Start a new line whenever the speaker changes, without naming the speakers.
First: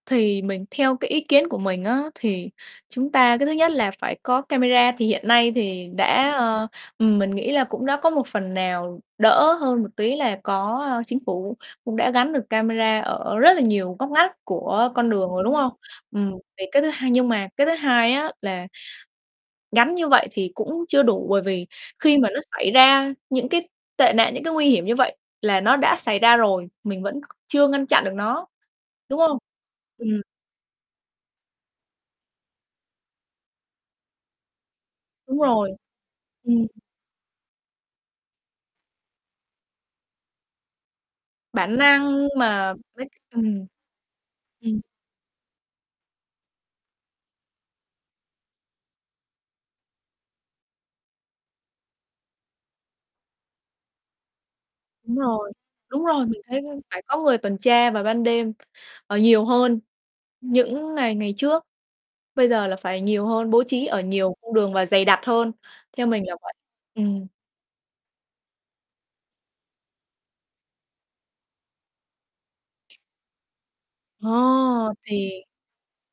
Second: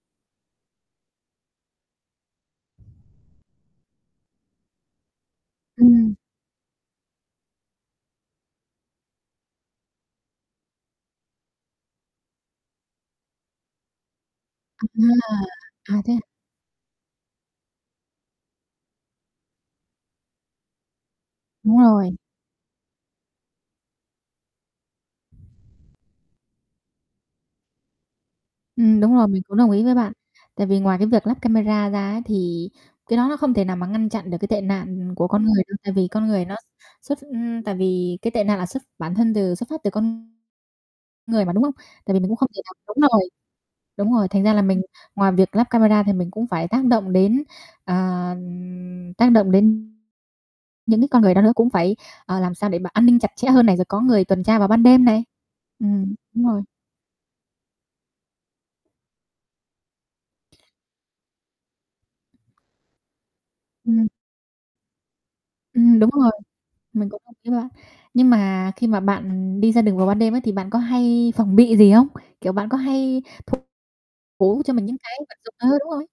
Thì mình theo cái ý kiến của mình á, thì chúng ta cái thứ nhất là phải có camera. Thì hiện nay thì
Ừm.
đã, ờ, ừm, mình nghĩ là cũng đã có một phần nào đỡ hơn một tí là có, ơ, chính phủ cũng đã gắn được camera ở rất là nhiều ngóc ngách của con đường rồi, đúng không?
A, à, thế à?
Ừm, thì cái thứ hai nhưng mà cái thứ hai á là gắn như vậy thì cũng chưa đủ bởi vì
Đúng rồi.
khi mà nó xảy ra những cái tệ nạn, những cái nguy hiểm như vậy là nó đã xảy ra rồi, mình vẫn chưa ngăn chặn được nó,
Ừm, đúng
đúng
rồi,
hông?
mình cũng đồng ý với bạn.
Ừm.
Tại vì ngoài cái việc lắp camera ra ấy, thì cái đó nó không thể nào mà ngăn chặn được cái tệ nạn của
Đúng
con người đâu,
rồi,
tại vì con người nó
ừm.
xuất ưm, tại vì cái tệ nạn là xuất bản thân từ xuất phát từ con người mà, đúng không?
Bản
Tại
năng
vì mình cũng
nhưng
không thể
mà
nào
mấy
đúng rồi,
ừm.
đúng rồi, thành ra là mình
Ừm.
ngoài việc lắp camera thì mình cũng phải tác động đến, ờ, tác động đến những cái con người đó nữa, cũng phải, ờ, làm sao để mà an ninh chặt chẽ hơn này, rồi có người tuần tra vào ban đêm
Đúng
này.
rồi, đúng
Ừm,
rồi, mình
đúng
thấy
rồi.
phải có người tuần tra vào ban đêm, ờ, nhiều hơn những ngày ngày trước. Bây giờ là phải nhiều hơn, bố trí ở
Ừm.
nhiều cung đường và dày đặc hơn,
Ừm,
theo
đúng
mình
rồi,
là vậy.
mình cũng
Ừm.
đồng ý với bạn. Nhưng mà khi mà bạn đi ra đường vào ban đêm á, thì bạn có hay phòng bị gì không? Kiểu, bạn có hay thủ thủ cho mình
Ơ,
những cái vật
thì
dụng ờ, đúng rồi.